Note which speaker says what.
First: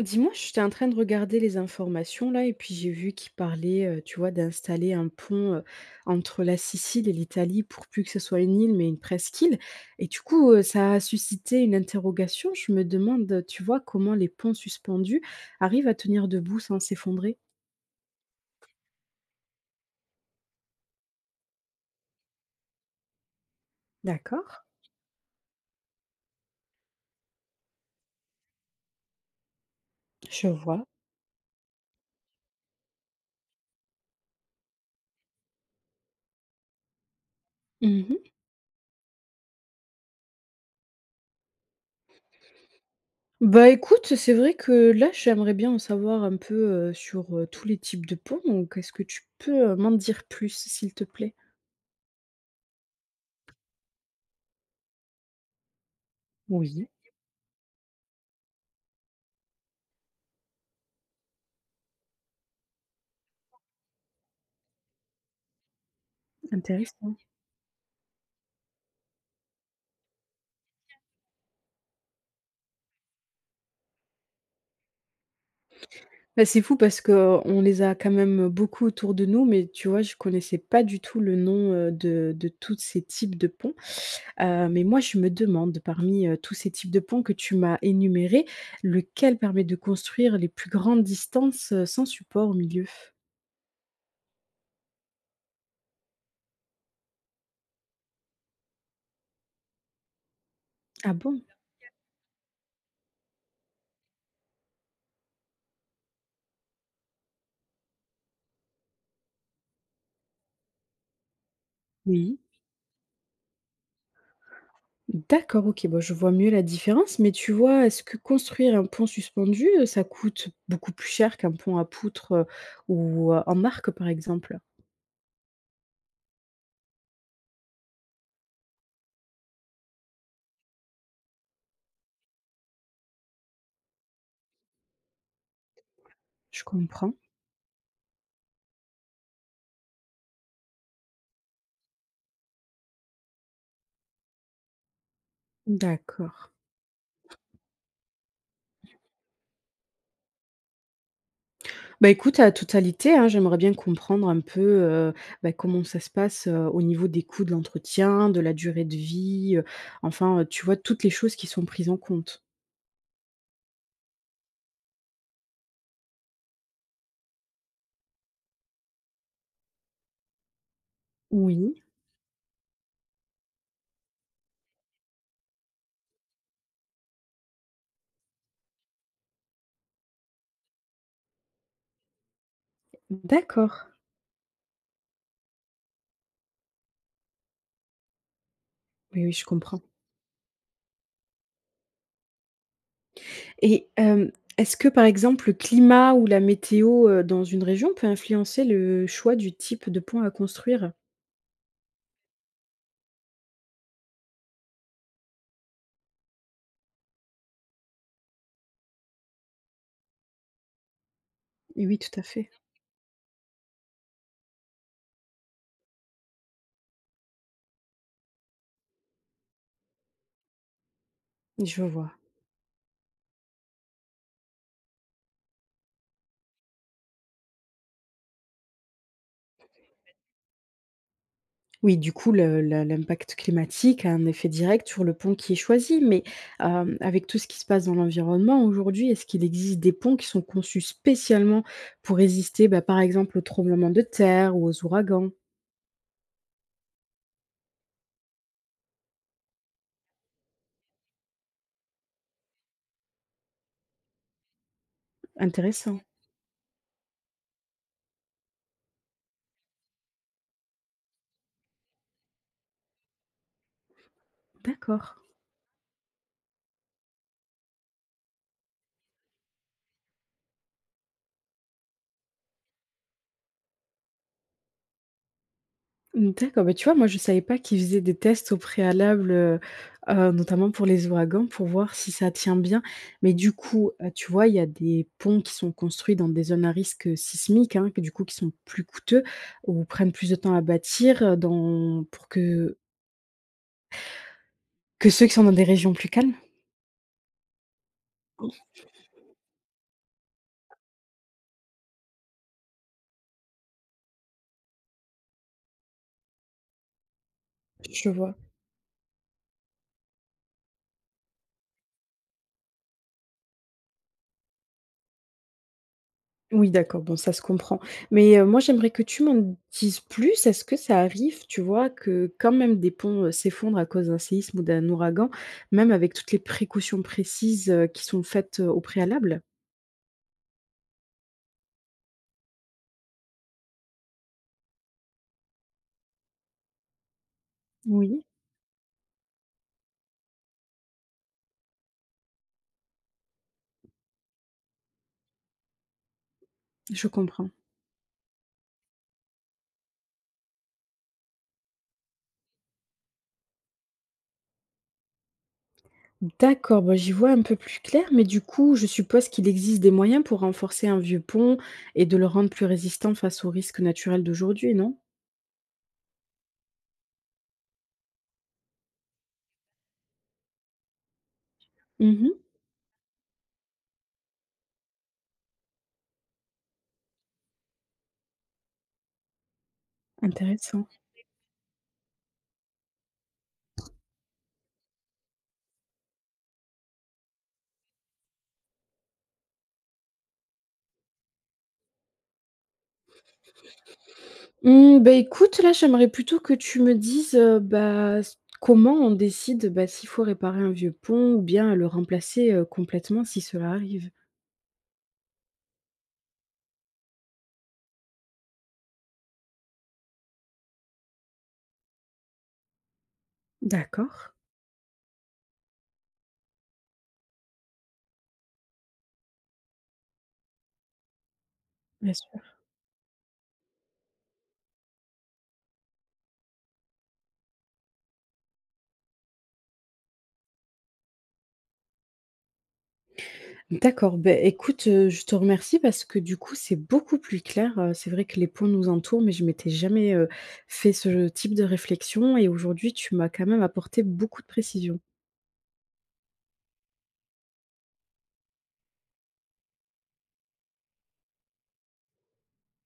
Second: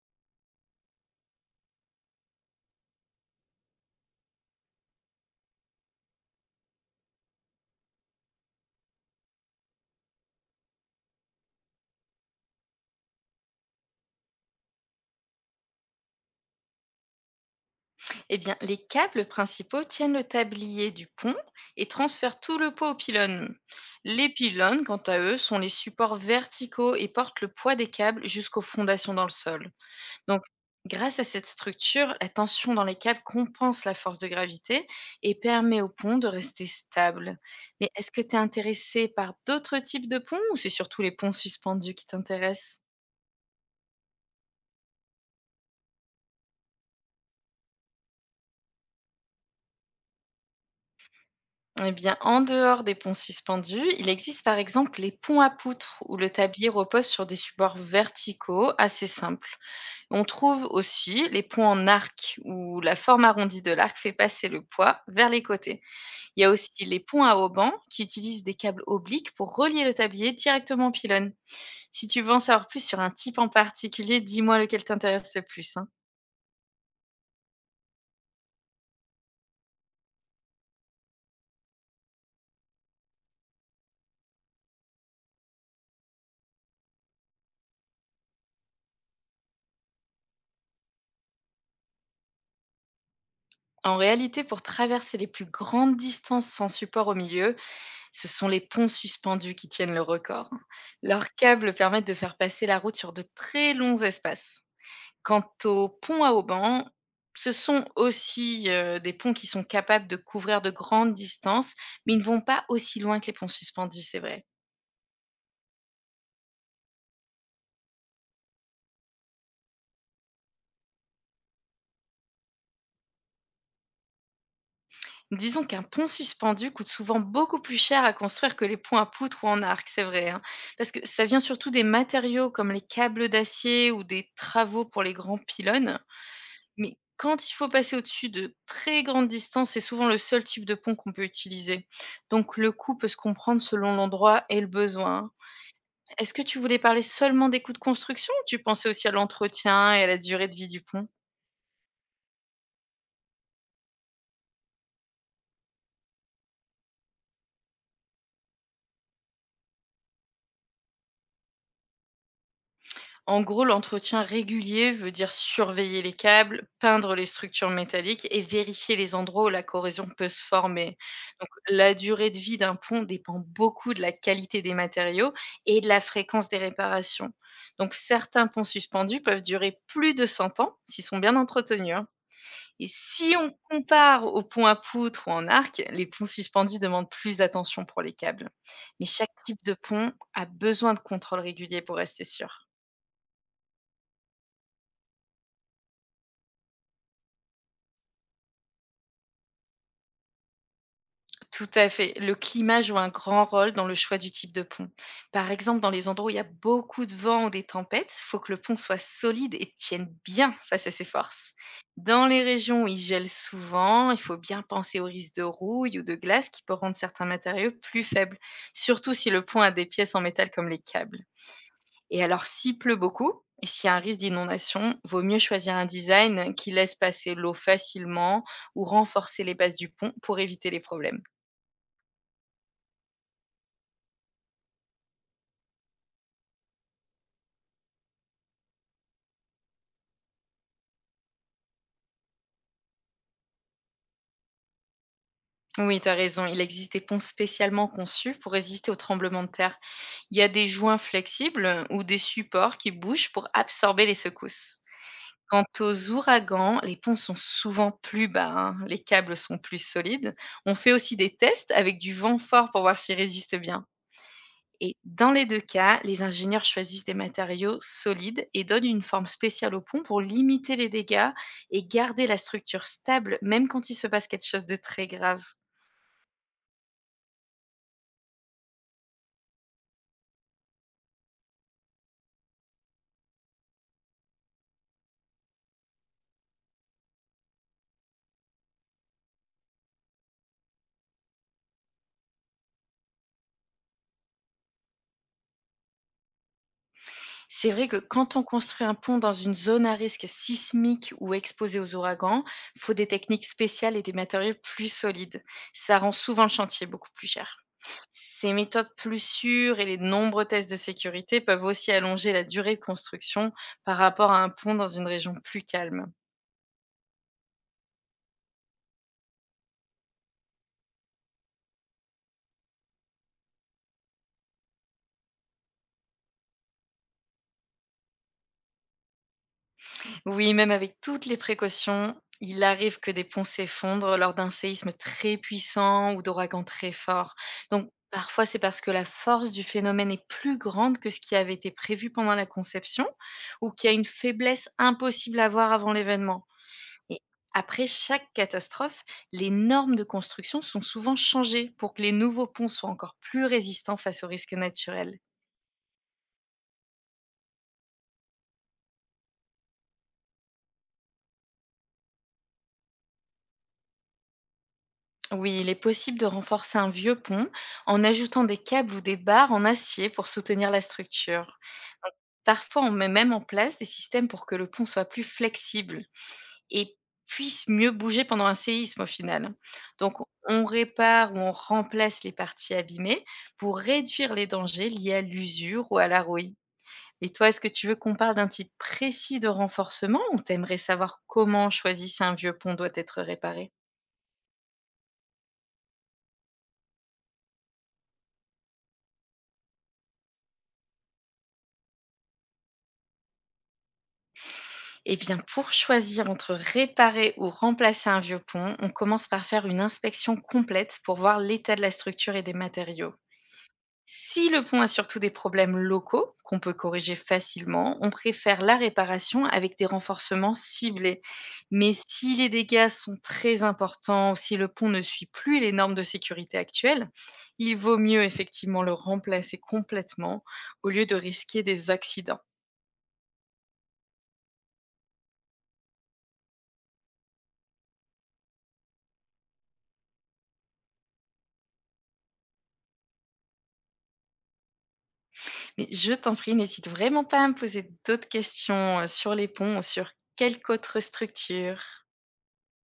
Speaker 1: Dis-moi, j'étais en train de regarder les informations là et puis j'ai vu qu'ils parlaient, tu vois, d'installer un pont, entre la Sicile et l'Italie pour plus que ce soit une île, mais une presqu'île et du coup, ça a suscité une interrogation. Je me demande, tu vois, comment les ponts suspendus arrivent à tenir debout sans s'effondrer?
Speaker 2: Eh bien, les câbles principaux tiennent le tablier du pont et transfèrent tout le poids aux pylônes. Les
Speaker 1: D'accord,
Speaker 2: pylônes, quant à eux, sont les supports verticaux et portent le poids des câbles jusqu'aux fondations dans le sol. Donc,
Speaker 1: je vois.
Speaker 2: grâce à cette structure, la tension dans les câbles compense la force de gravité et permet au pont de rester stable. Mais est-ce que
Speaker 1: Mmh.
Speaker 2: tu es intéressé par d'autres types de ponts ou c'est surtout les ponts suspendus qui t'intéressent?
Speaker 1: Bah, écoute, c'est vrai que là, j'aimerais bien en savoir un peu, sur, tous les types de ponts, donc est-ce que tu peux, m'en dire plus, s'il te plaît?
Speaker 2: Eh bien, en dehors des ponts suspendus, il existe par exemple les ponts à poutres où le tablier
Speaker 1: Oui,
Speaker 2: repose sur des supports verticaux assez simples. On trouve aussi les ponts en arc où la forme arrondie de l'arc fait passer le poids vers les côtés. Il y a aussi les
Speaker 1: intéressant.
Speaker 2: ponts à haubans qui utilisent des câbles obliques pour relier le tablier directement au pylône. Si tu veux en savoir plus sur un type en particulier, dis-moi lequel t'intéresse le plus, hein.
Speaker 1: Bah, c'est fou parce que on les a quand même beaucoup autour de nous, mais tu vois, je connaissais pas du tout le nom, de tous ces types de ponts. Mais moi, je me demande parmi, tous ces types de ponts que tu m'as énumérés, lequel permet de construire les plus grandes distances, sans support au milieu?
Speaker 2: En réalité, pour traverser les plus grandes distances sans support au milieu, ce sont les ponts suspendus qui tiennent le record.
Speaker 1: Ah
Speaker 2: Leurs
Speaker 1: bon?
Speaker 2: câbles permettent de faire passer la route sur de très longs espaces. Quant aux ponts à haubans, ce sont aussi des ponts qui sont capables de couvrir de grandes distances, mais ils ne
Speaker 1: Oui.
Speaker 2: vont pas aussi loin que les ponts suspendus, c'est vrai.
Speaker 1: D'accord, OK. Bon, je vois mieux la différence, mais tu vois, est-ce que construire un pont suspendu, ça coûte beaucoup plus cher qu'un pont à poutres, ou, en arc, par exemple?
Speaker 2: Disons qu'un pont suspendu coûte souvent beaucoup plus cher à construire que les ponts à poutre ou en arc, c'est vrai, hein, parce que ça vient surtout des matériaux comme les câbles d'acier ou des travaux pour les grands pylônes.
Speaker 1: Je
Speaker 2: Mais
Speaker 1: comprends.
Speaker 2: quand il faut passer au-dessus de très grandes distances, c'est souvent le seul type de pont qu'on peut utiliser. Donc le coût peut se comprendre selon l'endroit et le besoin. Est-ce que
Speaker 1: D'accord.
Speaker 2: tu voulais parler seulement des coûts de construction ou tu pensais aussi à l'entretien et à la durée de vie du pont?
Speaker 1: Bah, écoute, à totalité, hein, j'aimerais bien comprendre un peu, bah, comment ça se passe, au niveau des coûts de l'entretien, de la durée de vie, enfin, tu vois, toutes les choses qui sont prises en compte.
Speaker 2: En gros, l'entretien régulier veut dire surveiller les câbles, peindre les structures métalliques et vérifier les endroits où la corrosion peut se former. Donc,
Speaker 1: Oui,
Speaker 2: la durée de vie d'un pont dépend beaucoup de la qualité des matériaux et de la fréquence des réparations. Donc, certains ponts suspendus peuvent durer plus de 100 ans s'ils sont bien entretenus, hein. Et si on
Speaker 1: d'accord.
Speaker 2: compare aux ponts à poutre ou en arc, les ponts suspendus demandent plus d'attention pour les câbles. Mais
Speaker 1: Oui, oui,
Speaker 2: chaque
Speaker 1: je
Speaker 2: type de
Speaker 1: comprends.
Speaker 2: pont a besoin de contrôle régulier pour rester sûr.
Speaker 1: Et est-ce que, par exemple, le climat ou la météo, dans une région peut influencer le choix du type de pont à construire?
Speaker 2: Tout à fait. Le climat joue un grand rôle dans le choix du type de pont. Par exemple, dans les endroits où il y a beaucoup de vent ou des tempêtes, il faut que le pont soit solide et tienne bien face à ses forces.
Speaker 1: Oui, tout à
Speaker 2: Dans les
Speaker 1: fait.
Speaker 2: régions où il gèle souvent, il faut bien penser au risque de rouille ou de glace qui peut rendre certains matériaux plus faibles, surtout si le pont a des pièces en métal comme les câbles.
Speaker 1: Je vois.
Speaker 2: Et alors, s'il pleut beaucoup, et s'il y a un risque d'inondation, vaut mieux choisir un design qui laisse passer l'eau facilement ou renforcer les bases du pont pour éviter les problèmes.
Speaker 1: Oui, du coup, le l'impact climatique a un effet direct sur le pont qui est choisi. Mais, avec tout ce qui se passe dans l'environnement aujourd'hui, est-ce qu'il existe des ponts qui sont conçus spécialement pour résister, bah, par exemple, aux tremblements de terre ou aux ouragans?
Speaker 2: Oui, tu as raison. Il existe des ponts spécialement conçus pour résister aux tremblements de terre. Il y a des joints flexibles ou des supports qui bougent pour absorber les secousses. Quant
Speaker 1: Intéressant,
Speaker 2: aux ouragans, les ponts sont souvent plus bas, hein, les câbles sont plus solides. On fait aussi des tests avec du vent fort pour voir s'ils résistent bien. Et
Speaker 1: d'accord.
Speaker 2: dans les deux cas, les ingénieurs choisissent des matériaux solides et donnent une forme spéciale au pont pour limiter les dégâts et garder la structure stable même quand il se passe quelque chose de très grave.
Speaker 1: Mmh, d'accord, bah, tu vois, moi, je savais pas qu'ils faisaient des tests au préalable, notamment pour les ouragans, pour voir si ça tient bien. Mais du coup, tu vois, il y a des ponts qui sont construits dans des zones à risque, sismique, hein, que du coup, qui sont plus coûteux ou prennent plus de temps à bâtir, dans pour que ceux qui sont dans des régions plus calmes?
Speaker 2: C'est vrai que quand on construit un pont dans une zone à risque sismique ou exposée aux ouragans, il faut des techniques spéciales et des matériaux plus solides. Ça rend souvent le chantier beaucoup plus cher.
Speaker 1: Je vois.
Speaker 2: Ces méthodes plus sûres et les nombreux tests de sécurité peuvent aussi allonger la durée de construction par rapport à un pont dans une région plus calme.
Speaker 1: Oui, d'accord, bon ça se comprend. Mais, moi j'aimerais que tu m'en dises plus. Est-ce que ça arrive, tu vois, que quand même des ponts, s'effondrent à cause d'un séisme ou d'un ouragan, même avec toutes les précautions précises, qui sont faites, au préalable?
Speaker 2: Oui, même avec toutes les précautions, il arrive que des ponts s'effondrent lors d'un séisme très puissant ou d'ouragans très forts. Donc,
Speaker 1: Oui,
Speaker 2: parfois, c'est parce que la force du phénomène est plus grande que ce qui avait été prévu pendant la conception ou qu'il y a une faiblesse impossible à voir avant l'événement.
Speaker 1: je
Speaker 2: Et
Speaker 1: comprends.
Speaker 2: après chaque catastrophe, les normes de construction sont souvent changées pour que les nouveaux ponts soient encore plus résistants face aux risques naturels.
Speaker 1: D'accord, bah, j'y vois un peu plus clair, mais du coup, je suppose qu'il existe des moyens pour renforcer un vieux pont et de le rendre plus résistant face aux risques naturels d'aujourd'hui, non?
Speaker 2: Oui, il est possible de renforcer un vieux pont en ajoutant des câbles ou des barres en acier pour soutenir la structure.
Speaker 1: Mmh,
Speaker 2: Parfois, on met même en place des systèmes pour que le pont soit plus flexible et puisse mieux bouger pendant un séisme au final. Donc, on
Speaker 1: intéressant.
Speaker 2: répare ou on remplace les parties abîmées pour réduire les dangers liés à l'usure ou à la rouille. Et toi, est-ce que tu veux qu'on parle d'un type précis de renforcement ou t'aimerais savoir comment choisir si un vieux pont doit être réparé?
Speaker 1: Mmh, bah, écoute, là, j'aimerais plutôt que tu me dises, bah, s comment on décide, bah, s'il faut réparer un vieux pont ou bien le remplacer, complètement si cela arrive?
Speaker 2: Eh bien, pour choisir entre réparer ou remplacer un vieux pont, on commence par faire une inspection complète pour voir l'état de la structure et des matériaux.
Speaker 1: D'accord,
Speaker 2: Si le pont a surtout des problèmes locaux, qu'on peut corriger facilement, on préfère la réparation avec des renforcements ciblés. Mais
Speaker 1: bien
Speaker 2: si les
Speaker 1: sûr.
Speaker 2: dégâts sont très importants ou si le pont ne suit plus les normes de sécurité actuelles, il vaut mieux effectivement le remplacer complètement au lieu de risquer des accidents.
Speaker 1: D'accord, bah, écoute, je te remercie parce que du coup, c'est beaucoup plus clair, c'est vrai que les ponts nous entourent, mais je m'étais jamais, fait ce type de réflexion et aujourd'hui, tu m'as quand même apporté beaucoup de précisions.
Speaker 2: Mais je t'en prie, n'hésite vraiment pas à me poser d'autres questions, sur les ponts ou sur quelque autre structure.